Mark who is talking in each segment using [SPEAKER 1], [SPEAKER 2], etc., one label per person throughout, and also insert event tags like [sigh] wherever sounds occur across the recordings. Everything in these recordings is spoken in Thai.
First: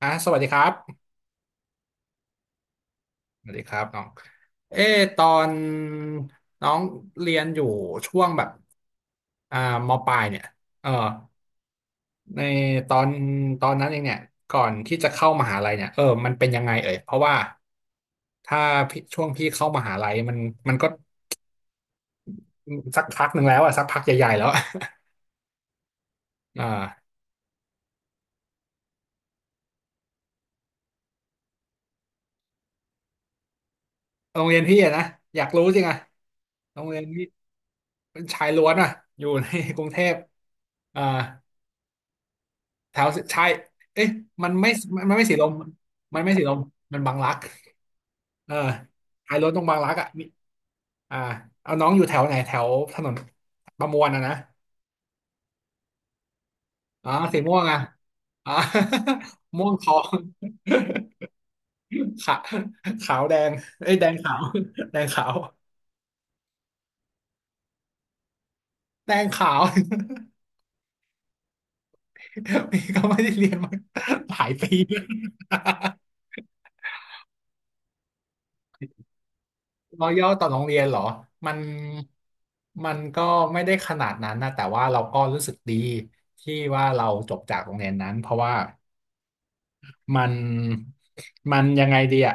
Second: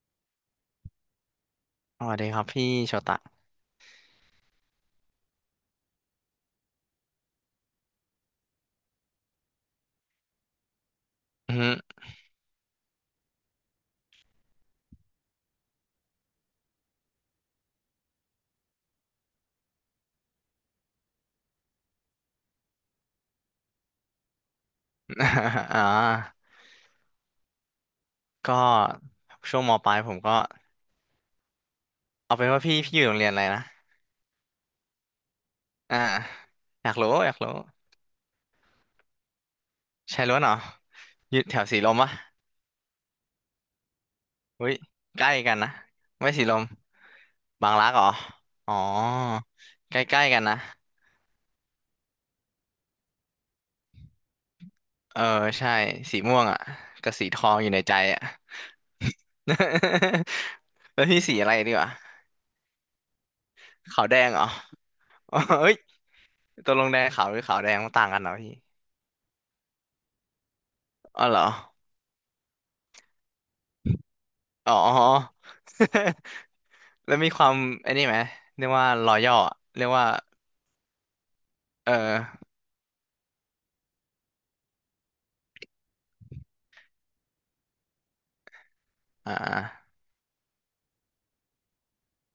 [SPEAKER 1] อ่ะสวัสดีครับ
[SPEAKER 2] สวัสดีครับพี่โชตะ
[SPEAKER 1] สวัสดีครับน้องเออตอนน้องเรียนอยู่ช่วงแบบอ่ามปลายเนี่ยเออ
[SPEAKER 2] อืม
[SPEAKER 1] ในตอนตอนนั้นเองเนี่ยก่อนที่จะเข้ามหาลัยเนี่ยมันเป็นยังไงเอ่ยเพราะว่าถ้าพี่ช่วงพี่เข้ามหาลัยมันก็สักพักหนึ่งแล้วอะสักพักใหญ่ๆแล้วอะ
[SPEAKER 2] [laughs] อ่า
[SPEAKER 1] อ่า
[SPEAKER 2] ก็ช่วงมปลายผมก็เอาเป็นว่าพี่อยู่โรงเรียนอะไรนะ
[SPEAKER 1] โรงเรียนพี่อะนะอยากรู้จริงอะ
[SPEAKER 2] อ่า
[SPEAKER 1] โร
[SPEAKER 2] อ
[SPEAKER 1] ง
[SPEAKER 2] ยาก
[SPEAKER 1] เรียน
[SPEAKER 2] รู้
[SPEAKER 1] พี่
[SPEAKER 2] อยากรู้
[SPEAKER 1] เป็นชายล้วนอะอยู่ใน [laughs] กรุงเทพ
[SPEAKER 2] ใช่ล้วนเหรอ
[SPEAKER 1] อ่า
[SPEAKER 2] อยู่แถวสีลมปะ
[SPEAKER 1] แถวใช่เอ๊ะมัน
[SPEAKER 2] อุ้
[SPEAKER 1] ไม่
[SPEAKER 2] ย
[SPEAKER 1] มัน
[SPEAKER 2] ใก
[SPEAKER 1] ไม่
[SPEAKER 2] ล้
[SPEAKER 1] สีลม
[SPEAKER 2] กันนะ
[SPEAKER 1] มัน
[SPEAKER 2] ไม่
[SPEAKER 1] ไม่สี
[SPEAKER 2] สี
[SPEAKER 1] ล
[SPEAKER 2] ล
[SPEAKER 1] ม
[SPEAKER 2] ม
[SPEAKER 1] มันบางรัก
[SPEAKER 2] บางรักเหรอ
[SPEAKER 1] เออ
[SPEAKER 2] อ๋อ
[SPEAKER 1] ขายรถตรงบางรัก
[SPEAKER 2] ใก
[SPEAKER 1] อ่ะมี
[SPEAKER 2] ล้ๆกันนะ
[SPEAKER 1] อ่าเอาน้องอยู่แถวไหนแถวถนนประมวลอ่ะนะ
[SPEAKER 2] เออใช่สีม่วงอ่ะ
[SPEAKER 1] อ๋อ
[SPEAKER 2] กับสีท
[SPEAKER 1] สี
[SPEAKER 2] อ
[SPEAKER 1] ม่
[SPEAKER 2] ง
[SPEAKER 1] วง
[SPEAKER 2] อยู่
[SPEAKER 1] อ่ะ
[SPEAKER 2] ในใจอ่ะ
[SPEAKER 1] อ๋อ [laughs] ม่วงทอง
[SPEAKER 2] [laughs] แล้วพี่สีอะไรดีวะ
[SPEAKER 1] [laughs] ขาขาวแดงเอ้ย
[SPEAKER 2] ขา
[SPEAKER 1] แด
[SPEAKER 2] ว
[SPEAKER 1] ง
[SPEAKER 2] แดง
[SPEAKER 1] ขา
[SPEAKER 2] เหร
[SPEAKER 1] ว
[SPEAKER 2] อ
[SPEAKER 1] แดงขา
[SPEAKER 2] [laughs]
[SPEAKER 1] ว
[SPEAKER 2] เอ้ [laughs] ยตกลงแดงขาวหรือขาวแดงมันต่างกันเหรอพี่
[SPEAKER 1] แดงขาว
[SPEAKER 2] อ๋อเหรอ
[SPEAKER 1] [laughs] นี่ก็ไม่ได้เรียนมาหลาย
[SPEAKER 2] อ๋อ
[SPEAKER 1] ปี
[SPEAKER 2] [laughs] แล้วมีความไอ้นี่ไหมเรียกว่ารอย่อเรียก
[SPEAKER 1] ร
[SPEAKER 2] ว่า
[SPEAKER 1] อย่อต่อโรงเรียนเหรอมัน
[SPEAKER 2] เออ
[SPEAKER 1] มันก็ไม่ได้ขนาดนั้นนะแต่ว่าเราก็รู้สึกดีที่ว่าเราจบจากโรงเรียนนั้นเพราะว่า
[SPEAKER 2] อ่า
[SPEAKER 1] มันมันยังไงดีอะ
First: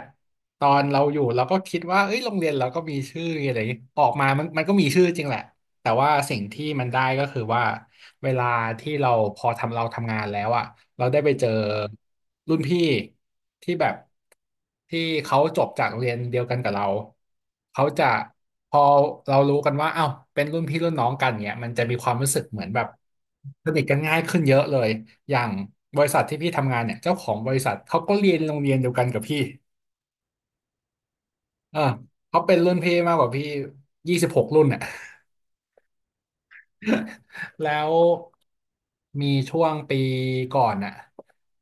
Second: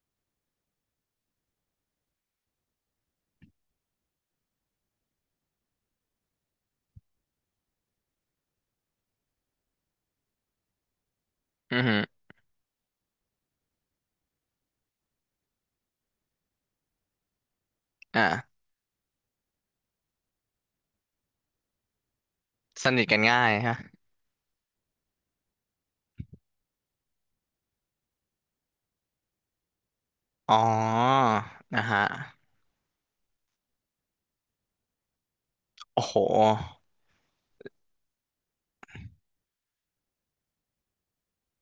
[SPEAKER 1] ตอนเราอยู่เราก็คิดว่าเอ้ยโรงเรียนเราก็มีชื่ออะไรอย่างงี้ออกมามันก็มีชื่อจริงแหละ แต่ว่าสิ่งที่มันได้ก็คือว่าเวลาที่เราพอทำเราทำงานแล้วอ่ะเราได้ไปเจอ
[SPEAKER 2] อือหือ
[SPEAKER 1] รุ่นพี่ที่แบบที่เขาจบจากโรงเรียนเดียวกันกับเราเขาจะ
[SPEAKER 2] อ่า
[SPEAKER 1] พอเรารู้กันว่าเอ้าวเป็นรุ่นพี่รุ่นน้องกันเนี่ยมันจะมีความรู้สึกเหมือนแบ
[SPEAKER 2] ส
[SPEAKER 1] บ
[SPEAKER 2] นิทกันง่าย
[SPEAKER 1] ส
[SPEAKER 2] ฮะ
[SPEAKER 1] นิทกันง่ายขึ้นเยอะเลยอย่างบริษัทที่พี่ทำงานเนี่ยเจ้าของบริษัทเขาก็เรียนโรงเรียนเดียวกันกับพี่
[SPEAKER 2] อ๋อ
[SPEAKER 1] เออ
[SPEAKER 2] นะฮะ
[SPEAKER 1] เขาเป็นรุ่นพี่มากกว่าพี่26 รุ่นอ่ะ
[SPEAKER 2] โอ้โห
[SPEAKER 1] [laughs] แล้วมีช่วงปีก่อนอะ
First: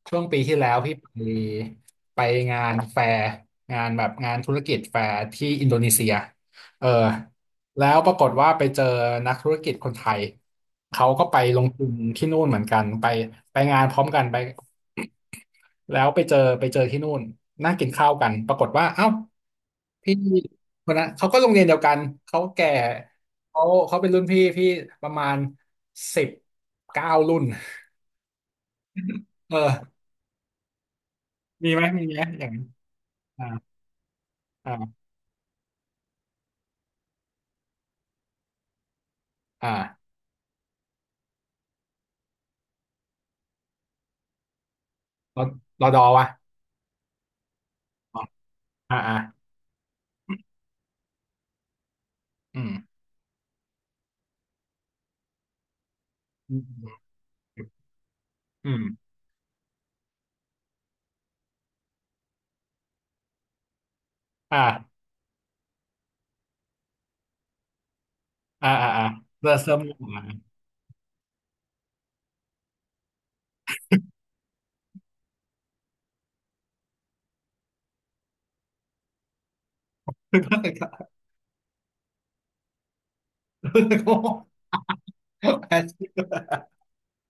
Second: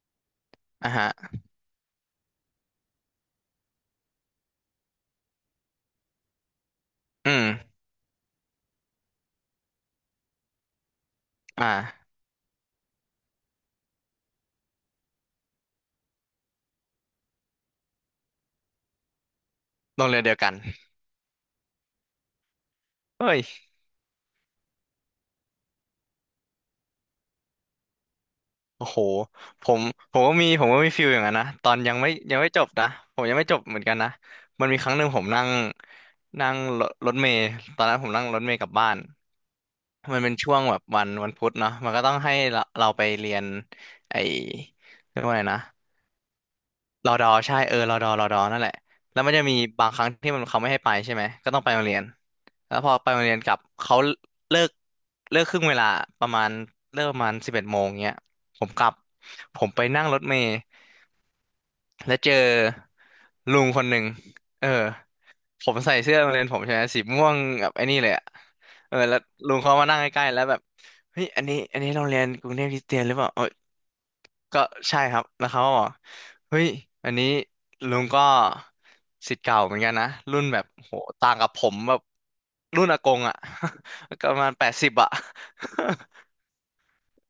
[SPEAKER 1] ช่วงปีที่แล้ว
[SPEAKER 2] อ่ะ
[SPEAKER 1] พี่ไป
[SPEAKER 2] ฮะ
[SPEAKER 1] ไปงานแฟร์งานแบบงานธุรกิจแฟร์ที่อินโดนีเซียเออ
[SPEAKER 2] อืม
[SPEAKER 1] แล้วปรากฏว่าไปเจอนักธุรกิจคนไทยเขาก็ไปลงทุน
[SPEAKER 2] อ่า
[SPEAKER 1] ที่นู่นเหมือนกันไปงานพร้อมกันไปแล้วไปเจอที่นู่นนั่งกินข้าวกันปรากฏว่าเอ้า
[SPEAKER 2] โรง
[SPEAKER 1] พี่
[SPEAKER 2] เรียนเดียวกัน
[SPEAKER 1] คนนั้นเขาก็โรงเรียนเดียวกันเขาแก่
[SPEAKER 2] เฮ้ย
[SPEAKER 1] เขาเขาเป็นรุ่นพี่พี่ประมาณ19 รุ่น
[SPEAKER 2] โอ้โห
[SPEAKER 1] เออ
[SPEAKER 2] ผมผมก็มีฟิลอย่างนั้นนะต
[SPEAKER 1] มี
[SPEAKER 2] อน
[SPEAKER 1] ไหม
[SPEAKER 2] ยัง
[SPEAKER 1] มี
[SPEAKER 2] ไม่
[SPEAKER 1] ไหม
[SPEAKER 2] ยัง
[SPEAKER 1] อย่า
[SPEAKER 2] ไม่
[SPEAKER 1] ง
[SPEAKER 2] จ
[SPEAKER 1] นั้น
[SPEAKER 2] บนะผมยังไม่
[SPEAKER 1] อ่า
[SPEAKER 2] จบเหมือนกันนะมันมีครั้ง
[SPEAKER 1] อ่า
[SPEAKER 2] หนึ่งผมนั่งนั่งรถรถเมล์ตอนนั้นผมนั่งรถเมล์กลับบ้าน
[SPEAKER 1] อ่า
[SPEAKER 2] มันเป็นช่วงแบบวันพุธเนาะมันก็ต้องให้เราไปเรียนไอเรียกว่า
[SPEAKER 1] ร
[SPEAKER 2] ไง
[SPEAKER 1] อ
[SPEAKER 2] นะ
[SPEAKER 1] รอดอวะ
[SPEAKER 2] รอดอใช่เออรอดอ
[SPEAKER 1] อ๋อ
[SPEAKER 2] รอดอนั่นแหละ
[SPEAKER 1] อ่าอ่า
[SPEAKER 2] แล้วมันจะมีบางครั้งที่มันเขาไม่ให้ไปใช่ไหมก็ต้องไปโรงเรียน
[SPEAKER 1] อื
[SPEAKER 2] แล้วพอ
[SPEAKER 1] ม
[SPEAKER 2] ไปโรงเรียนกลับเขาเลิกเลิกครึ่งเวลาประมาณ
[SPEAKER 1] อื
[SPEAKER 2] เลิก
[SPEAKER 1] ม
[SPEAKER 2] ประมาณ11 โมงเงี้ยผ
[SPEAKER 1] อื
[SPEAKER 2] ม
[SPEAKER 1] ม
[SPEAKER 2] กลับผมไปนั่งรถเมล์ แล้วเจอลุงคนหนึ่งเออ
[SPEAKER 1] อ่า
[SPEAKER 2] ผมใส่เสื้อโรงเรียนผมใช่ไหมสีม่วงแบบไอ้นี่เลยอะ
[SPEAKER 1] อ่าอ่า
[SPEAKER 2] เออ
[SPEAKER 1] อ่า
[SPEAKER 2] แล้ว
[SPEAKER 1] เริ่
[SPEAKER 2] ลุ
[SPEAKER 1] ม
[SPEAKER 2] ง
[SPEAKER 1] เร
[SPEAKER 2] เขามา
[SPEAKER 1] ิ่
[SPEAKER 2] นั่ง
[SPEAKER 1] ม
[SPEAKER 2] ใก
[SPEAKER 1] มา
[SPEAKER 2] ล้ๆแล้วแบบเฮ้ยอันนี้โรงเรียนกรุงเทพคริสเตียนหรือเปล่าเออก็ใช่ครับแล้วเขาก็บอกเฮ้ยอันนี้ลุงก็ศิษย์เก่าเหมือนกันนะ
[SPEAKER 1] เพิ่
[SPEAKER 2] รุ่นแบบโห
[SPEAKER 1] ง
[SPEAKER 2] ต่างกับผมแบบรุ่นอากงอะ
[SPEAKER 1] โง่
[SPEAKER 2] [laughs] ก็ประมาณ80อะ [laughs]
[SPEAKER 1] จ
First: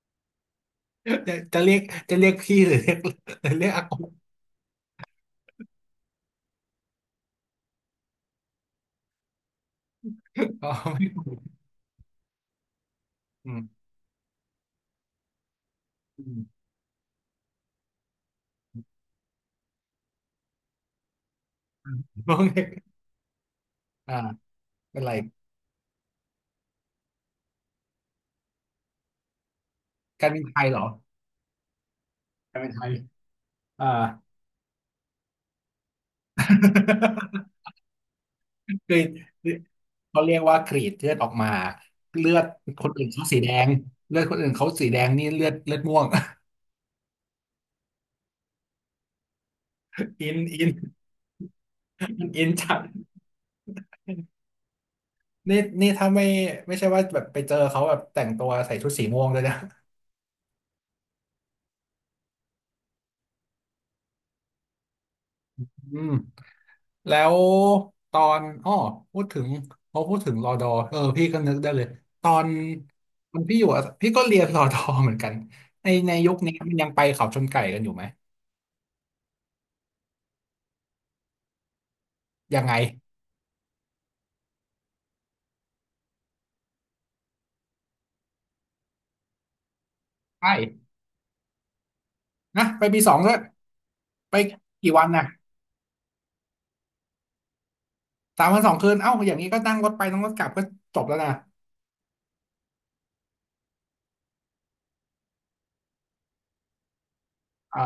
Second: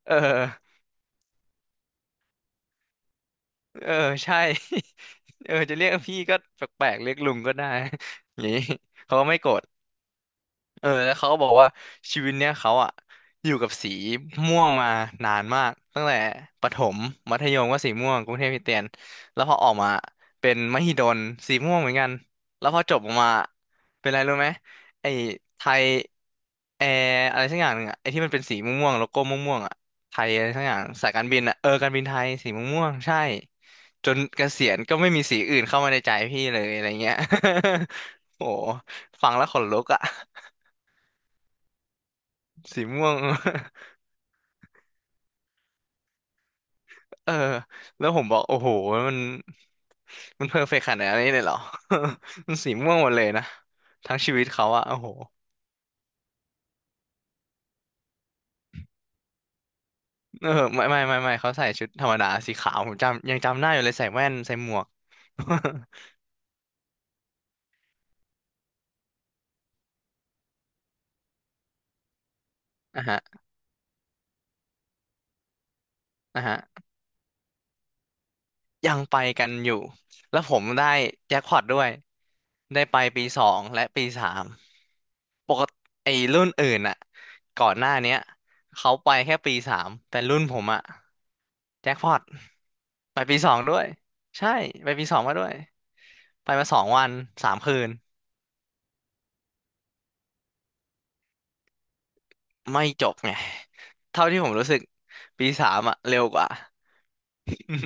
[SPEAKER 2] เออ
[SPEAKER 1] ะจะเรียกจะเรียกพี่หรือเรียกอา
[SPEAKER 2] เออ
[SPEAKER 1] กง
[SPEAKER 2] ใช่ [laughs] เออจะเรียกพี่ก็แปลกๆเรียกลุงก็ได้ [laughs] อย่างนี้เขาก็ไม่โกรธ
[SPEAKER 1] อ๋อ
[SPEAKER 2] เออ
[SPEAKER 1] ไม่
[SPEAKER 2] แล้ว
[SPEAKER 1] ถู
[SPEAKER 2] เขาก็
[SPEAKER 1] ก
[SPEAKER 2] บอกว่าชีวิตเนี้ยเขาอะอ
[SPEAKER 1] อื
[SPEAKER 2] ยู่กับ
[SPEAKER 1] ม
[SPEAKER 2] สีม่วงมานานมากตั้งแต่
[SPEAKER 1] อืม
[SPEAKER 2] ประถมมัธยมก็สีม่วงกรุงเทพคริสเตียนแล้วพอออกมาเป็นมหิดลสีม่วงเหมือนกัน
[SPEAKER 1] ต้องเรีย
[SPEAKER 2] แล้
[SPEAKER 1] ก
[SPEAKER 2] วพอจบออกมาเป็น
[SPEAKER 1] อ่า
[SPEAKER 2] อะไรรู้ไหม
[SPEAKER 1] เป็น
[SPEAKER 2] ไอ้
[SPEAKER 1] ไร
[SPEAKER 2] ไทยแอร์อะไรสักอย่างหนึ่งอะไอ้ที่มันเป็นสีม่วงๆโลโก้ม่วงๆอะไท
[SPEAKER 1] กา
[SPEAKER 2] ย
[SPEAKER 1] รบิ
[SPEAKER 2] อะ
[SPEAKER 1] น
[SPEAKER 2] ไร
[SPEAKER 1] ไท
[SPEAKER 2] สัก
[SPEAKER 1] ย
[SPEAKER 2] อ
[SPEAKER 1] เหร
[SPEAKER 2] ย่าง
[SPEAKER 1] อ
[SPEAKER 2] สายการบินอะเออการบินไทยสี
[SPEAKER 1] การบินไท
[SPEAKER 2] ม่ว
[SPEAKER 1] ย
[SPEAKER 2] งๆใช่
[SPEAKER 1] อ่า
[SPEAKER 2] จนเกษียณก็ไม่มีสีอื่นเข้ามาในใจพี่เลยอะไรเงี้ย [laughs] โอ้
[SPEAKER 1] [laughs] คือ
[SPEAKER 2] ฟังแล้ว
[SPEAKER 1] คือ
[SPEAKER 2] ขนลุกอะ
[SPEAKER 1] เขาเรียกว่ากรีดเลือดออกมาเลือดค
[SPEAKER 2] สี
[SPEAKER 1] นอื่
[SPEAKER 2] ม่
[SPEAKER 1] น
[SPEAKER 2] วง
[SPEAKER 1] เขา
[SPEAKER 2] [laughs]
[SPEAKER 1] สีแดงเลือดคนอื่นเขาสีแดงนี่เลือดเลือดม่วง [laughs]
[SPEAKER 2] เออ แล้วผมบอกโอ้โห มัน
[SPEAKER 1] อิน
[SPEAKER 2] มันเพอ
[SPEAKER 1] อิ
[SPEAKER 2] ร์
[SPEAKER 1] น
[SPEAKER 2] เฟกต์ขนาดนี้เลยเหรอ
[SPEAKER 1] [laughs] มัน
[SPEAKER 2] [laughs]
[SPEAKER 1] อิน
[SPEAKER 2] มันสี
[SPEAKER 1] จัด
[SPEAKER 2] ม่วงหมดเลยนะ ทั้งชีวิตเขาอะโอ้โห
[SPEAKER 1] นี่ถ้าไม่ไม่ใช่ว่าแบบไปเจอเขาแบบแต่งตัวใส่ชุดสีม่วงเลยนะ
[SPEAKER 2] เออไม่ไม่ไม่ไม่เขาใส่ชุดธรรมดาสีขาว ผมจำยังจำได้อยู่เลยใส่แว่นใส่หมวก
[SPEAKER 1] อืม
[SPEAKER 2] [laughs]
[SPEAKER 1] แล้วตอนอ้อพูดถึงพอพูดถึงรอดอเออพี่ก็นึกได้เลยตอน
[SPEAKER 2] อ่ะฮะ
[SPEAKER 1] ตอนพี่อยู่อะพี่ก็เรียนรอดอเหมือนกันในยุค
[SPEAKER 2] อ่ะ
[SPEAKER 1] นี้
[SPEAKER 2] ฮะ
[SPEAKER 1] มันยังไปเขาชนไก่กันอยู่ไหม
[SPEAKER 2] ยังไปกันอยู่ แล้วผมได้แจ็คพอตด้วย
[SPEAKER 1] ยังไง
[SPEAKER 2] ได้ไปปีสองและปีสาม ปกติไอ้รุ่นอื่นอะก่อนหน้าเนี้ยเขาไปแค่ปีสามแต่รุ่นผมอะ
[SPEAKER 1] ใช่
[SPEAKER 2] แจ็คพอต
[SPEAKER 1] นะไปปีสอง
[SPEAKER 2] ไป
[SPEAKER 1] ด้ว
[SPEAKER 2] ปี
[SPEAKER 1] ย
[SPEAKER 2] สองด้วย
[SPEAKER 1] ไป
[SPEAKER 2] ใช่ไป
[SPEAKER 1] กี่วั
[SPEAKER 2] ปี
[SPEAKER 1] น
[SPEAKER 2] สอง
[SPEAKER 1] น่ะ
[SPEAKER 2] มาด้วยไปมา2 วัน 3 คืน
[SPEAKER 1] 3 วัน 2 คืนเอ้าอย่างนี้ก็นั่งรถไปนั่งรถกลับก็จบแล้วนะ
[SPEAKER 2] ไม่จบไงเท่าที่ผมรู้สึกปีสามอะเร็วกว่า [laughs] อื
[SPEAKER 1] อ่า
[SPEAKER 2] ม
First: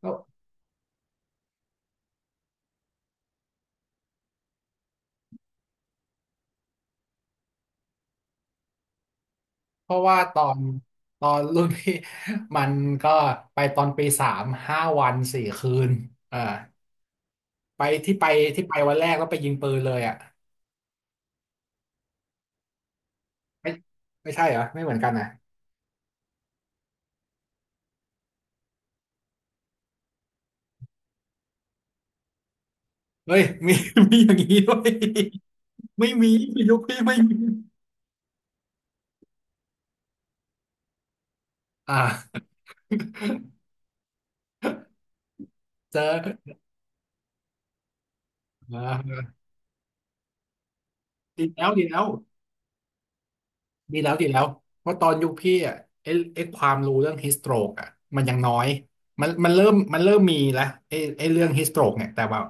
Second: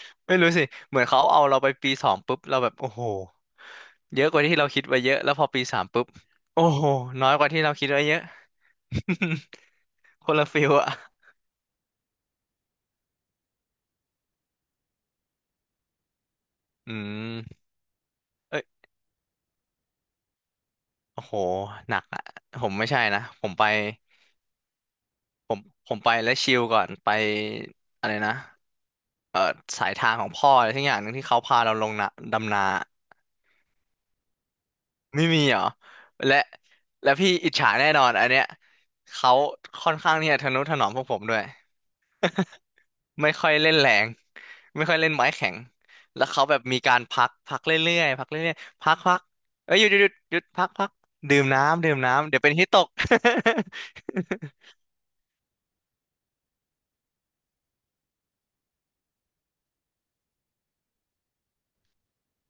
[SPEAKER 1] แล้ว
[SPEAKER 2] ไม่รู้สิเหมือนเขาเอาเราไปปีสองปุ๊บเราแบบโอ้โหเยอะกว่าที่เราคิดไว้เยอะแล้วพอปีสามปุ๊บโอ้โหน้อยกว่าที่เราคิดไว้เยอะ
[SPEAKER 1] เพราะว่า
[SPEAKER 2] [laughs] ค
[SPEAKER 1] ต
[SPEAKER 2] น
[SPEAKER 1] อ
[SPEAKER 2] ละ
[SPEAKER 1] น
[SPEAKER 2] ฟิลอะ
[SPEAKER 1] ตอนรุ่นพี่ [laughs] มันก็ไปตอนปีสาม5 วัน 4 คืนอ่า
[SPEAKER 2] อืม
[SPEAKER 1] ไปที่ไป
[SPEAKER 2] เอ
[SPEAKER 1] ที่ไป
[SPEAKER 2] ้
[SPEAKER 1] วันแรกแล้วไปยิงปืนเลยอ่ะ
[SPEAKER 2] โอ้โหหนักอะผมไม่ใช่นะผมไป
[SPEAKER 1] ไม่ไม่ใช่เหรอไม่เหมือนกันนะ
[SPEAKER 2] ผมผมไปแล้วชิลก่อนไปอะไรนะเออสายทางของพ่ออะไรทั้งอย่างหนึ่งที่เขาพาเราลงนะดำนา
[SPEAKER 1] เฮ้ยมีอย่างนี้ด้วย
[SPEAKER 2] ไม่มีเหรอ
[SPEAKER 1] ไม่มี
[SPEAKER 2] และ
[SPEAKER 1] ยุคพี่
[SPEAKER 2] และ
[SPEAKER 1] ไม่
[SPEAKER 2] พี่
[SPEAKER 1] มี
[SPEAKER 2] อิจฉาแน่นอนอันเนี้ยเขาค่อนข้างที่จะทะนุถนอมพวกผมด้วย
[SPEAKER 1] อ่า
[SPEAKER 2] ไม่ค่อยเล่นแรงไม่ค่อยเล่นไม้แข็ง
[SPEAKER 1] เจ
[SPEAKER 2] แล้วเขา
[SPEAKER 1] อ
[SPEAKER 2] แบบมีการพักพักเรื่อยๆพักเรื่อย
[SPEAKER 1] อ่
[SPEAKER 2] ๆพักพัก
[SPEAKER 1] า
[SPEAKER 2] เอ้ยหยุดหยุดหยุดหยุดพักพักดื่
[SPEAKER 1] ดี
[SPEAKER 2] ม
[SPEAKER 1] แล้วดี
[SPEAKER 2] น้ำดื่
[SPEAKER 1] แล้
[SPEAKER 2] ม
[SPEAKER 1] ว
[SPEAKER 2] น้ำเดี๋ยวเป็นฮิตตก
[SPEAKER 1] ดีแล้วดีแล้วเพราะตอนยุคพี่อ่ะไอ้ไอ้ความรู้เรื่องฮิสโตรกอ่ะมันยังน้อยมันเริ่มมีแล้วไอ้เรื่องฮิสโตรกเนี่ยแต่ว่า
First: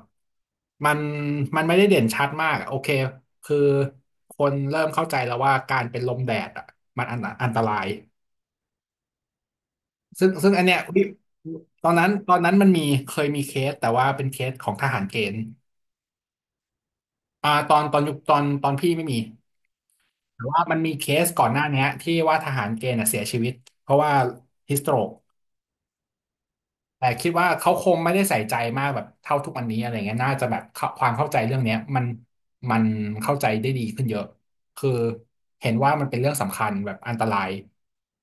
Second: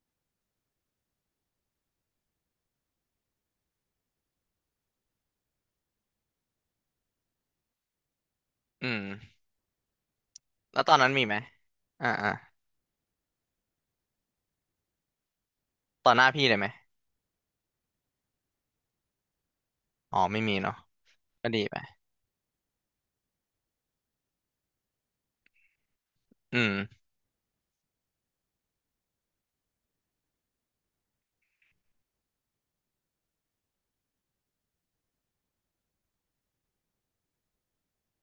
[SPEAKER 1] มันมันไม่ได้เด่นชัดมากอะโอเคคือคนเริ่มเข้าใจแล้วว่าการเป็นลมแดดอ่ะมันอันตราย
[SPEAKER 2] [laughs] อืม
[SPEAKER 1] ซึ่งอันเนี้ย
[SPEAKER 2] แล้วตอน
[SPEAKER 1] พี่
[SPEAKER 2] นั้นมีไหม
[SPEAKER 1] ตอนนั้
[SPEAKER 2] อ่า
[SPEAKER 1] น
[SPEAKER 2] อ่า
[SPEAKER 1] ตอนนั้นมันมีเคยมีเคสแต่ว่าเป็นเคสของทหารเกณฑ์
[SPEAKER 2] ต่อหน้าพี่เลยไหม
[SPEAKER 1] อ่าตอนตอนยุคตอนตอนพี่ไม่มี
[SPEAKER 2] อ๋อไม่
[SPEAKER 1] แต่
[SPEAKER 2] มี
[SPEAKER 1] ว่ามั
[SPEAKER 2] เนาะ
[SPEAKER 1] นมีเคสก่อ
[SPEAKER 2] ก็
[SPEAKER 1] นหน้า
[SPEAKER 2] ดีไป
[SPEAKER 1] เนี้ยที่ว่าทหารเกณฑ์น่ะเสียชีวิตเพราะว่าฮิสโตรก
[SPEAKER 2] อืม
[SPEAKER 1] แต่คิดว่าเขาคงไม่ได้ใส่ใจมากแบบเท่าทุกวันนี้อะไรเงี้ยน่าจะแบบเข้าความเข้าใจเรื่องเนี้ยมันเข้าใจได้ดีขึ้นเยอะคือเห็นว่ามันเป็นเรื่องสำคัญแบบอันตราย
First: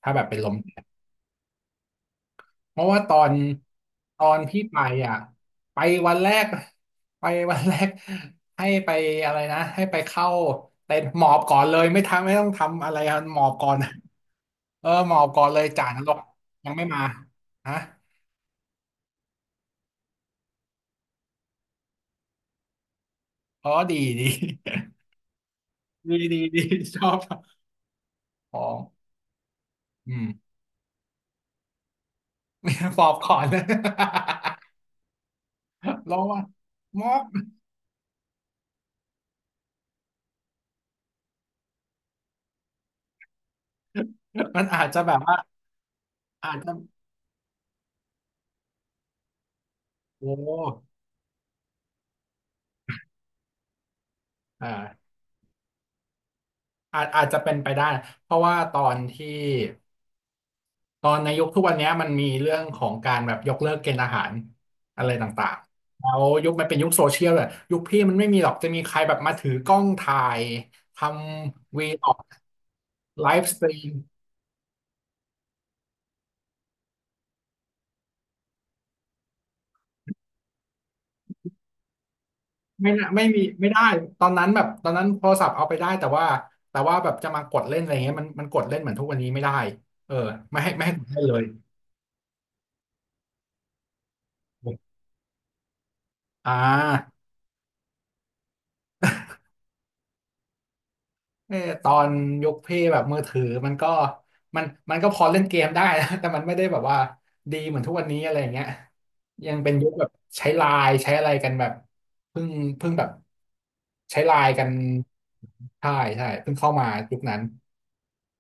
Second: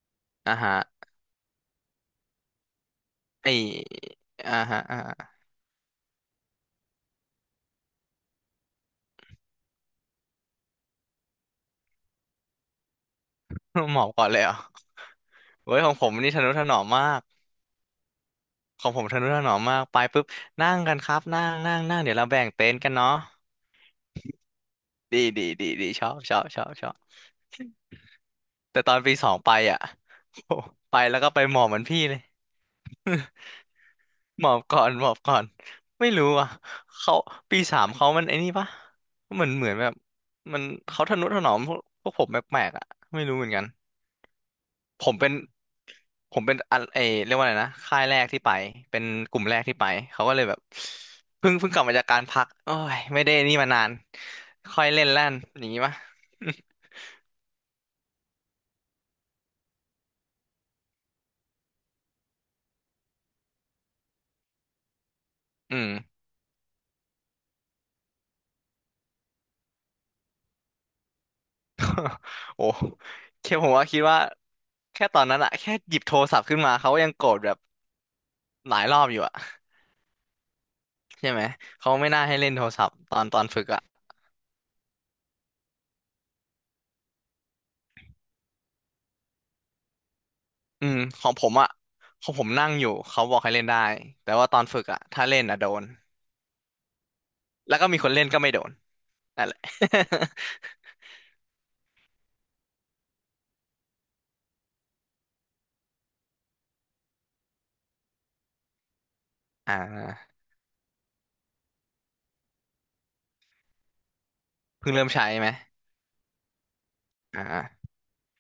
[SPEAKER 1] ถ้าแบบเป็นล
[SPEAKER 2] อ่า
[SPEAKER 1] ม
[SPEAKER 2] ฮะ
[SPEAKER 1] เพราะว่าตอน
[SPEAKER 2] ไอ
[SPEAKER 1] ตอน
[SPEAKER 2] อ่า
[SPEAKER 1] พี่ไป
[SPEAKER 2] ฮะอ่า
[SPEAKER 1] อ่ะ
[SPEAKER 2] ฮะ
[SPEAKER 1] ไปวันแรกไปวันแรกให้ไปอะไรนะให้ไปเข้าเต็นท์หมอบก่อนเลยไม่ทำไม่ต้องทำอะไรอะหมอบก่อน
[SPEAKER 2] [laughs] หมอบก่อนเลยเหรอ
[SPEAKER 1] เออหมอบก่อนเลย
[SPEAKER 2] เว้ย
[SPEAKER 1] จ่า
[SPEAKER 2] ขอ
[SPEAKER 1] น
[SPEAKER 2] งผ
[SPEAKER 1] ร
[SPEAKER 2] ม
[SPEAKER 1] ก
[SPEAKER 2] นี่ทะนุถ
[SPEAKER 1] ยั
[SPEAKER 2] น
[SPEAKER 1] ง
[SPEAKER 2] อ
[SPEAKER 1] ไม่
[SPEAKER 2] ม
[SPEAKER 1] มา
[SPEAKER 2] มาก
[SPEAKER 1] ฮะ
[SPEAKER 2] ของผมทะนุถนอมมากไปปุ๊บนั่งกันครับนั่งนั่งนั่งเดี๋ยวเราแบ่งเต็นท์กันเนาะ
[SPEAKER 1] อ๋อดีดี
[SPEAKER 2] ดีดีดีดี ชอ
[SPEAKER 1] ดี
[SPEAKER 2] บช
[SPEAKER 1] ดี
[SPEAKER 2] อบช
[SPEAKER 1] ดี
[SPEAKER 2] อบชอบ
[SPEAKER 1] ชอบ ฟอง
[SPEAKER 2] แต่ตอนปีสองไปอ่ะ
[SPEAKER 1] อืม
[SPEAKER 2] โอ้ไปแล้วก็ไปหมอบเหมือนพี่เลย
[SPEAKER 1] [laughs] ฟอบก่อนเลย
[SPEAKER 2] หมอบก่อนไม่
[SPEAKER 1] [laughs] ลอง
[SPEAKER 2] รู้
[SPEAKER 1] ว่า
[SPEAKER 2] อ่ะ
[SPEAKER 1] ม็อ
[SPEAKER 2] เขา
[SPEAKER 1] บ
[SPEAKER 2] ปีสามเขามันไอ้นี่ปะเหมือนแบบมันเขาทะนุถนอมพวกผมแปลกๆอ่ะไม่รู้เหมือนกัน
[SPEAKER 1] มันอาจจะ
[SPEAKER 2] ผ
[SPEAKER 1] แบ
[SPEAKER 2] ม
[SPEAKER 1] บ
[SPEAKER 2] เป็น
[SPEAKER 1] ว่า
[SPEAKER 2] ผม
[SPEAKER 1] อา
[SPEAKER 2] เป็น
[SPEAKER 1] จจะ
[SPEAKER 2] อันเรียกว่าอะไรนะค่ายแรกที่ไปเป็นกลุ่มแรกที่ไปเขา
[SPEAKER 1] โอ
[SPEAKER 2] ก็เลยแบบ
[SPEAKER 1] ้
[SPEAKER 2] เพิ่งกลับมาจากการพักโอ้ยไม่ได้นี่มานานค่อยเล่น
[SPEAKER 1] อ่า
[SPEAKER 2] แล่นอย่างงี้ปะ
[SPEAKER 1] อาจอาจจะเป็นไปได้เพราะว่าตอนในยุคทุกวันเนี้ยมันมีเรื่องของการแบบยกเลิกเกณฑ์อาหารอะไรต่าง
[SPEAKER 2] [laughs] อืม
[SPEAKER 1] ๆแล้วยุคมันเป็นยุคโซเชียลเลยยุคพี่มันไม่มีหรอกจะมีใครแบบมาถือกล้องถ่ายทำวีออก
[SPEAKER 2] โอ้
[SPEAKER 1] ไลฟ์
[SPEAKER 2] แค่
[SPEAKER 1] สต
[SPEAKER 2] ผม
[SPEAKER 1] รี
[SPEAKER 2] ว่า
[SPEAKER 1] ม
[SPEAKER 2] คิดว่าแค่ตอนนั้นอะแค่หยิบโทรศัพท์ขึ้นมาเขาก็ยังโกรธแบบหลายรอบอยู่อะ ใช่ไหมเขาไม่น่าให้เล่นโทรศัพ
[SPEAKER 1] ไม่
[SPEAKER 2] ท์
[SPEAKER 1] น่า
[SPEAKER 2] ตอนตอนฝึก
[SPEAKER 1] ไม่ได้
[SPEAKER 2] อ่ะ
[SPEAKER 1] ตอนนั้นแบบตอนนั้นโทรศัพท์เอาไปได้แต่ว่าแบบจะมากดเล่นอะไรเงี้ยมันกดเล่นเหมือนทุกวันนี้ไม่ได้เออไม่
[SPEAKER 2] อื
[SPEAKER 1] ให้
[SPEAKER 2] ม
[SPEAKER 1] กดเล่
[SPEAKER 2] ข
[SPEAKER 1] น
[SPEAKER 2] อ
[SPEAKER 1] เล
[SPEAKER 2] งผ
[SPEAKER 1] ย
[SPEAKER 2] มอ่ะของผมนั่งอยู่เขาบอกให้เล่นได้แต่ว่าตอนฝึกอ่ะถ้าเล่นอ่ะโดน
[SPEAKER 1] อ่า
[SPEAKER 2] แล้วก็มีคนเล่นก็ไม่โดนนั่นแหละ
[SPEAKER 1] เออตอนยกเพย์แบบมือถือมันก็มันมันก็พอเล่นเกมได้นะ [laughs] แต่มันไม่ได้แบบว่าดีเหมือนทุกวันนี้อะไรอย่างเงี้ยยัง
[SPEAKER 2] [laughs]
[SPEAKER 1] เป็น
[SPEAKER 2] อ่า
[SPEAKER 1] ยุคแบบใช้ไลน์ใช้อะไรกันแบบเพิ่งเพิ่งแบบใช้ไลน์กัน
[SPEAKER 2] เพิ่งเริ่มใช้ไหม
[SPEAKER 1] ใช่ใช่เพิ่งเข้ามายุคนั้
[SPEAKER 2] อ่
[SPEAKER 1] น
[SPEAKER 2] า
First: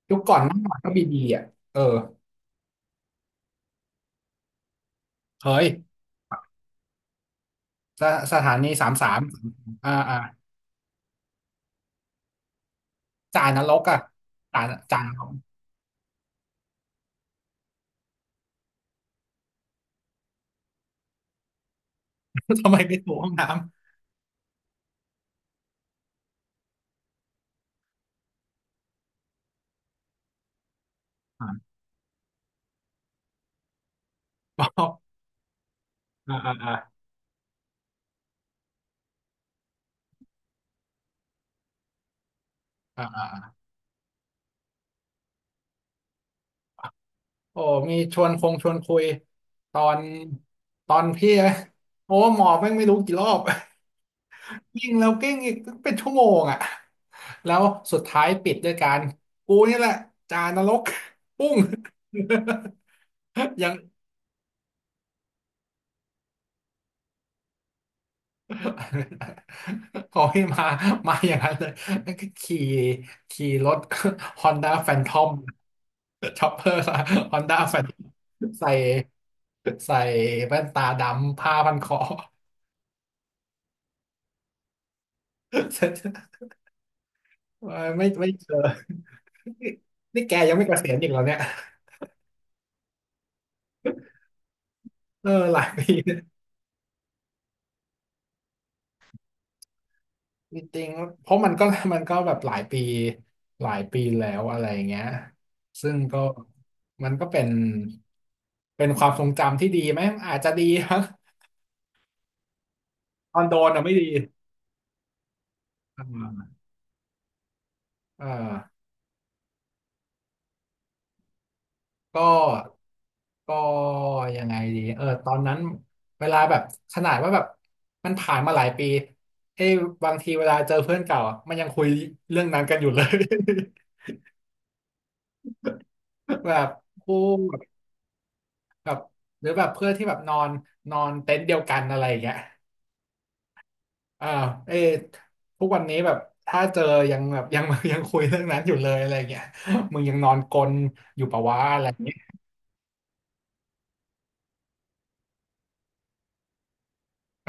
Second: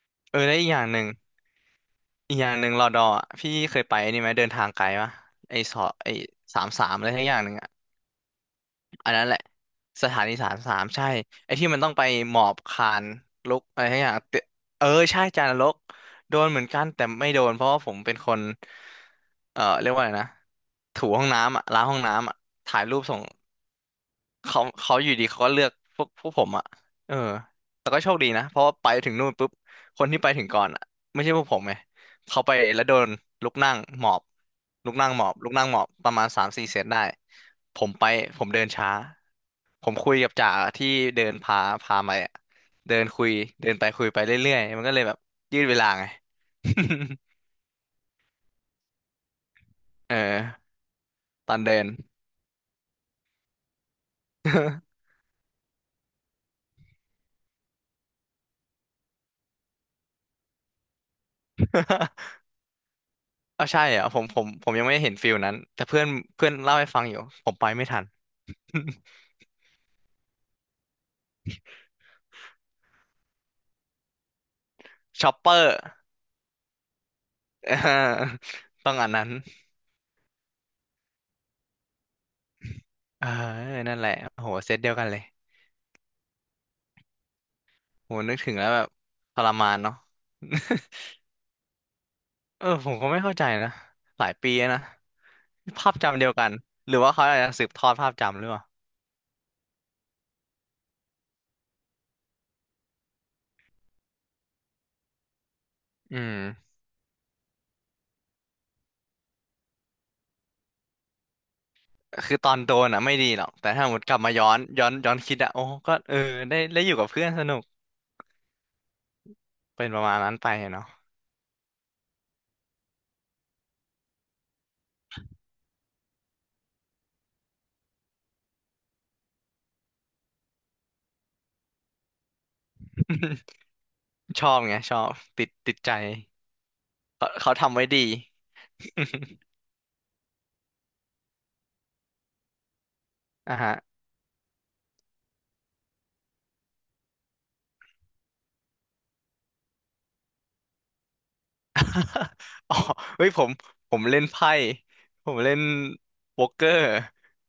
[SPEAKER 1] ยุคก่
[SPEAKER 2] เอ
[SPEAKER 1] อ
[SPEAKER 2] อ
[SPEAKER 1] น
[SPEAKER 2] แล้ว
[SPEAKER 1] เมื่อ
[SPEAKER 2] อีก
[SPEAKER 1] ก่
[SPEAKER 2] อ
[SPEAKER 1] อน
[SPEAKER 2] ย่าง
[SPEAKER 1] ก็
[SPEAKER 2] ห
[SPEAKER 1] บี
[SPEAKER 2] นึ่ง
[SPEAKER 1] บีอ่ะเออ
[SPEAKER 2] อีกอย่างหนึ่งรอดออ่ะพี่เคยไปนี่ไหมเดินทางไกลปะ
[SPEAKER 1] เค
[SPEAKER 2] ไอสอ
[SPEAKER 1] ย
[SPEAKER 2] ไอสามสามอะไรทั้งอย่างหนึ่งอะ
[SPEAKER 1] สถานีสามสา
[SPEAKER 2] อัน
[SPEAKER 1] ม
[SPEAKER 2] นั้นแหละ
[SPEAKER 1] อ่า
[SPEAKER 2] ส
[SPEAKER 1] อ่า
[SPEAKER 2] ถานีสามสามใช่ไอ้ที่มันต้องไปหมอบคาน
[SPEAKER 1] จ่า
[SPEAKER 2] ลุ
[SPEAKER 1] น
[SPEAKER 2] ก
[SPEAKER 1] ร
[SPEAKER 2] อะ
[SPEAKER 1] ก
[SPEAKER 2] ไร
[SPEAKER 1] อ่ะ
[SPEAKER 2] ทั้งอย่างเต
[SPEAKER 1] จ่า
[SPEAKER 2] เออ
[SPEAKER 1] จ่าน
[SPEAKER 2] ใช่
[SPEAKER 1] รก
[SPEAKER 2] จานรกโดนเหมือนกันแต่ไม่โดนเพราะว่าผมเป็นคนเรียกว่าอะไรนะถูห้องน้ำอ่ะล้างห้องน้ำอ่ะ
[SPEAKER 1] [laughs] ทำไม
[SPEAKER 2] ถ่ายรู
[SPEAKER 1] ไม่
[SPEAKER 2] ป
[SPEAKER 1] ถู
[SPEAKER 2] ส่ง
[SPEAKER 1] ห้องน้ำ
[SPEAKER 2] เขาอยู่ดีเขาก็เลือกพวกผมอ่ะเออแต่ก็โชคดีนะเพราะว่าไปถึงนู่นปุ๊บคนที่ไปถึงก่อนอ่ะไม่ใช่พว
[SPEAKER 1] อ่า
[SPEAKER 2] ก
[SPEAKER 1] น
[SPEAKER 2] ผมไงเขาไปแล้วโดนลุกนั่งหมอบ
[SPEAKER 1] เปล่า
[SPEAKER 2] ลุกนั่งหมอบลุกนั่งหมอบประมาณ
[SPEAKER 1] อ่า
[SPEAKER 2] สาม
[SPEAKER 1] อ่า
[SPEAKER 2] สี่
[SPEAKER 1] อ่า
[SPEAKER 2] เซตได้ผมไปผมเดินช้าผมคุยกับจ่าที่เดินพาไปอ่ะเดิ
[SPEAKER 1] อ่า
[SPEAKER 2] นคุ
[SPEAKER 1] อ่า
[SPEAKER 2] ย
[SPEAKER 1] อ่า
[SPEAKER 2] เดินไปคุยไปเรื่อยๆมันก็เลยแบบยืดเวลาไง [laughs]
[SPEAKER 1] โอ้มีชวนคงชวนคุยตอน
[SPEAKER 2] เออ
[SPEAKER 1] ตอนพี่อะ
[SPEAKER 2] ตอนเดิน
[SPEAKER 1] โอ้หมอแม่งไม่รู้กี่รอบ [laughs] ยิ่งแล้วกิ้งอีกเป็นชั่วโมงอ่ะแล้วสุดท้ายปิดด้วยการกูนี่แหละจานรกปุ้ง
[SPEAKER 2] [laughs] เอ
[SPEAKER 1] [laughs]
[SPEAKER 2] อ
[SPEAKER 1] ยัง
[SPEAKER 2] ใช่อ่ะผมยังไม่เห็นฟิลนั้นแต่เพื่อนเพื่อนเล่าให้ฟังอยู่ผมไปไม่ทัน
[SPEAKER 1] [laughs] ขอให้มามาอย่างนั้นเลยนั่นก็ขี่รถ Honda
[SPEAKER 2] [laughs]
[SPEAKER 1] Phantom
[SPEAKER 2] ช็อปเปอร์
[SPEAKER 1] ช็อปเปอร์ Honda
[SPEAKER 2] [laughs] เ
[SPEAKER 1] Phantom
[SPEAKER 2] ออ
[SPEAKER 1] ใส่
[SPEAKER 2] ต้องอันนั้น
[SPEAKER 1] ใส่แว่นตาดำผ้าพันคอ
[SPEAKER 2] เออนั่นแหละโอ้โหเซตเดียวกันเลย
[SPEAKER 1] [laughs] เออ
[SPEAKER 2] โห
[SPEAKER 1] ไม่
[SPEAKER 2] นึก
[SPEAKER 1] เจ
[SPEAKER 2] ถึ
[SPEAKER 1] อ
[SPEAKER 2] งแล้วแบบทรมานเนาะ
[SPEAKER 1] นี่แกยังไม่เกษียณอีกแล้วเนี่ย
[SPEAKER 2] [laughs] เออผมก็ไม่เข้าใจนะหลายปีแล้วนะ
[SPEAKER 1] เออหลาย
[SPEAKER 2] ภา
[SPEAKER 1] ปี
[SPEAKER 2] พจำเดียวกันหรือว่าเขาอาจจะสืบทอดภาพจำหรือเปล่า
[SPEAKER 1] จริงๆเพราะมันก็มันก็แบบหลายปีหลายปีแล้วอะไรอย่างเงี้ยซึ่ง
[SPEAKER 2] อื
[SPEAKER 1] ก็
[SPEAKER 2] ม
[SPEAKER 1] มันก็เป็นความทรงจำที่ดีไหมอาจจะดี
[SPEAKER 2] คือตอนโดนอ่ะไม่ดี
[SPEAKER 1] ตอ
[SPEAKER 2] หร
[SPEAKER 1] น
[SPEAKER 2] อก
[SPEAKER 1] โด
[SPEAKER 2] แต่
[SPEAKER 1] นอ่ะ
[SPEAKER 2] ถ้า
[SPEAKER 1] ไม่
[SPEAKER 2] หม
[SPEAKER 1] ดี
[SPEAKER 2] ดกลับมาย้อนคิดอ่ะโอ้ก็
[SPEAKER 1] อ่
[SPEAKER 2] เออ
[SPEAKER 1] า
[SPEAKER 2] ได้อยู่กับเพื่อนสนุก
[SPEAKER 1] อ่า
[SPEAKER 2] เป็นประมาณนั้นไปเนาะ
[SPEAKER 1] ก็ก็ยังไงดีเออตอนนั้นเวลาแบบขนาดว่าแบบมันผ่านมาหลายปีเอ้ยบางทีเวลาเจอเพื่อนเก่าอะมันยังคุยเรื่องนั้นกันอยู่เลย [laughs]
[SPEAKER 2] [laughs] ชอบไงชอบติดใจ
[SPEAKER 1] แบบคู่
[SPEAKER 2] เขาทำไว้ดี
[SPEAKER 1] แบบหรื
[SPEAKER 2] [laughs]
[SPEAKER 1] อแบบเพื่อนที่แบบนอนนอนเต็นท์เดียวกันอะไรอย่างเงี้ย
[SPEAKER 2] อ่าฮะ
[SPEAKER 1] อ่าเอ้ยทุกวันนี้แบบถ้าเจอยังแบบยัง [laughs] ยังคุยเรื่องนั้นอยู่เลยอะไรอย่างเงี้ยมึงยังนอนกลนอยู่ปะวะอะไรอย่างเงี้ย
[SPEAKER 2] [laughs] อ๋อเฮ้ยผมเล่นไพ่ผมเล่นโป๊กเกอร์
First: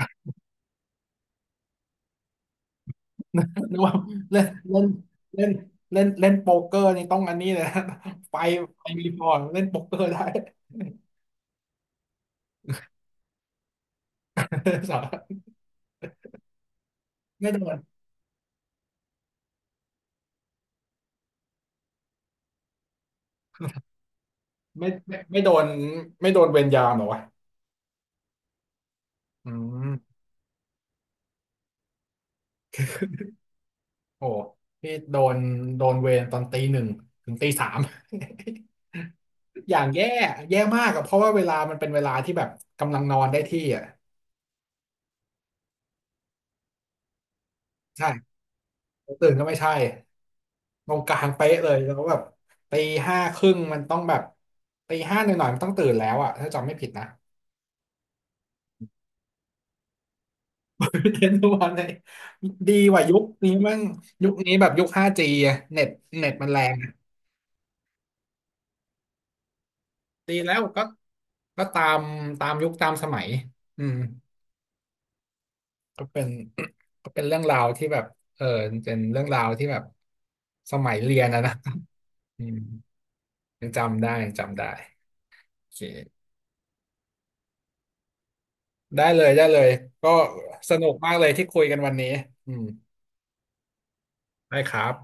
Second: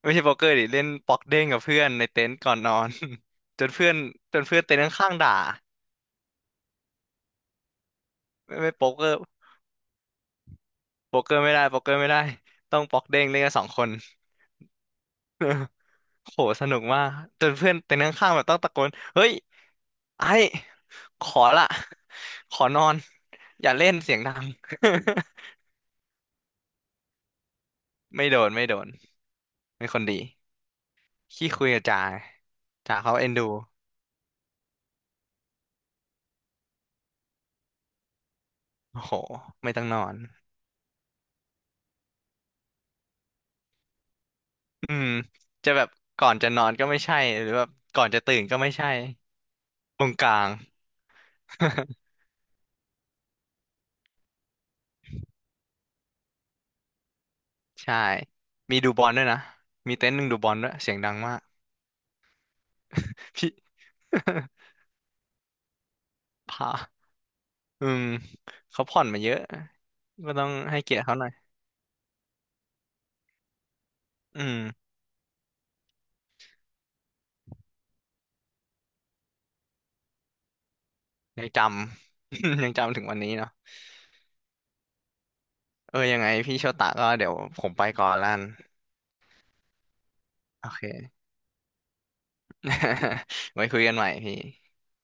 [SPEAKER 2] ไม่ใช่โป๊กเกอร์ดิเล่นป๊อกเด้งกับเพื่อนในเต็นท์ก่อนนอน [laughs] จน
[SPEAKER 1] นึก
[SPEAKER 2] เพื่อ
[SPEAKER 1] ว่า
[SPEAKER 2] นจ
[SPEAKER 1] เล่
[SPEAKER 2] น
[SPEAKER 1] น
[SPEAKER 2] เพื่อนเต็น
[SPEAKER 1] เล่
[SPEAKER 2] ท์
[SPEAKER 1] น
[SPEAKER 2] ข้างๆด่า
[SPEAKER 1] เล่นเล่นเล่นโป๊กเกอร์นี่ต้องอันนี้เลยนะ [laughs] ไฟ
[SPEAKER 2] ไม่
[SPEAKER 1] ไฟ
[SPEAKER 2] โป๊กเก
[SPEAKER 1] มี
[SPEAKER 2] อ
[SPEAKER 1] พ
[SPEAKER 2] ร์
[SPEAKER 1] อเล่นโป๊กเกอร์ได้
[SPEAKER 2] โป๊กเกอร์ไม่ได้โป๊กเกอร์ไม่ได้ต้องป๊อกเด้งเล่นกันสองคน
[SPEAKER 1] [laughs] สา
[SPEAKER 2] [laughs] โหสนุกมากจ
[SPEAKER 1] ไม่
[SPEAKER 2] น
[SPEAKER 1] โด
[SPEAKER 2] เพื่อน
[SPEAKER 1] น
[SPEAKER 2] เต็นท์ข้างๆแบบต้องตะโกนเฮ้ยไอ้ขอละขอนอนอย่าเล่นเสียงดัง
[SPEAKER 1] ไม่โดนไม่โดนเวรยามเหรอวะ
[SPEAKER 2] [laughs] ไม่โดน
[SPEAKER 1] อื
[SPEAKER 2] เป็นคน
[SPEAKER 1] ม
[SPEAKER 2] ดี ขี้คุยกับจ่าจ่าเขาเอ็นดู
[SPEAKER 1] โอ้พี่โดนโดนเวรตอนตี 1ถึงตี 3 [laughs]
[SPEAKER 2] โอ้โหไม่
[SPEAKER 1] อย่า
[SPEAKER 2] ต้อ
[SPEAKER 1] ง
[SPEAKER 2] งนอ
[SPEAKER 1] แย่
[SPEAKER 2] น
[SPEAKER 1] แย่มากอะเพราะว่าเวลามันเป็นเวลาที่แบบกำลังนอนได้ที่อ่ะ
[SPEAKER 2] อืมจะแบบก่อนจะนอนก็ไม่ใช่หรือแบบก่อนจะ
[SPEAKER 1] ใช่
[SPEAKER 2] ตื่นก็ไม่ใช่
[SPEAKER 1] ตื่นก็ไม่ใช่
[SPEAKER 2] ตรงกลาง
[SPEAKER 1] ตรงกลางเป๊ะเลยแล้ว
[SPEAKER 2] [laughs]
[SPEAKER 1] แบบตีห้าครึ่งมันต้องแบบตีห้าหน่อยๆมันต้องตื่นแล้วอะถ้าจำไม่ผิดนะ
[SPEAKER 2] ใช่มีดูบอลด้วยนะมีเต็นท์หนึ่งดูบอลด้วยเสียงดัง
[SPEAKER 1] เทรน
[SPEAKER 2] มา
[SPEAKER 1] ด์
[SPEAKER 2] ก
[SPEAKER 1] ทุกวันเลยดีกว่ายุค
[SPEAKER 2] พี่
[SPEAKER 1] นี้มั่งยุคนี้แบบยุค 5G อะเน็ตมัน
[SPEAKER 2] [laughs] พ
[SPEAKER 1] แรงอะ
[SPEAKER 2] าอืมเขาผ่อนมาเยอะ ก็
[SPEAKER 1] ดี
[SPEAKER 2] ต้อง
[SPEAKER 1] แล้ว
[SPEAKER 2] ให้
[SPEAKER 1] ก็
[SPEAKER 2] เกียรติเขาหน่อย
[SPEAKER 1] ก็ตามตามยุคตามสมัยอืม
[SPEAKER 2] อืม
[SPEAKER 1] ก็เป็น [clears throat] ก็เป็นเรื่องราวที่แบบเออเป็นเรื่องราวที่แบบสมัยเรียนอะ
[SPEAKER 2] ยัง
[SPEAKER 1] นะ
[SPEAKER 2] จำ
[SPEAKER 1] อืม
[SPEAKER 2] [laughs] ยังจำถึงวันนี้เนาะ
[SPEAKER 1] ยังจำได้ยังจำได้โอเค
[SPEAKER 2] เออยังไงพี่โชตะก็เดี๋ยวผมไปก่อนละกัน
[SPEAKER 1] ได้เลยได้เลยก็
[SPEAKER 2] โอ
[SPEAKER 1] ส
[SPEAKER 2] เค
[SPEAKER 1] นุกมากเลยที่คุยกันวันนี้อืม
[SPEAKER 2] [laughs] ไว้คุยกันใหม่พี่
[SPEAKER 1] ได้ครับ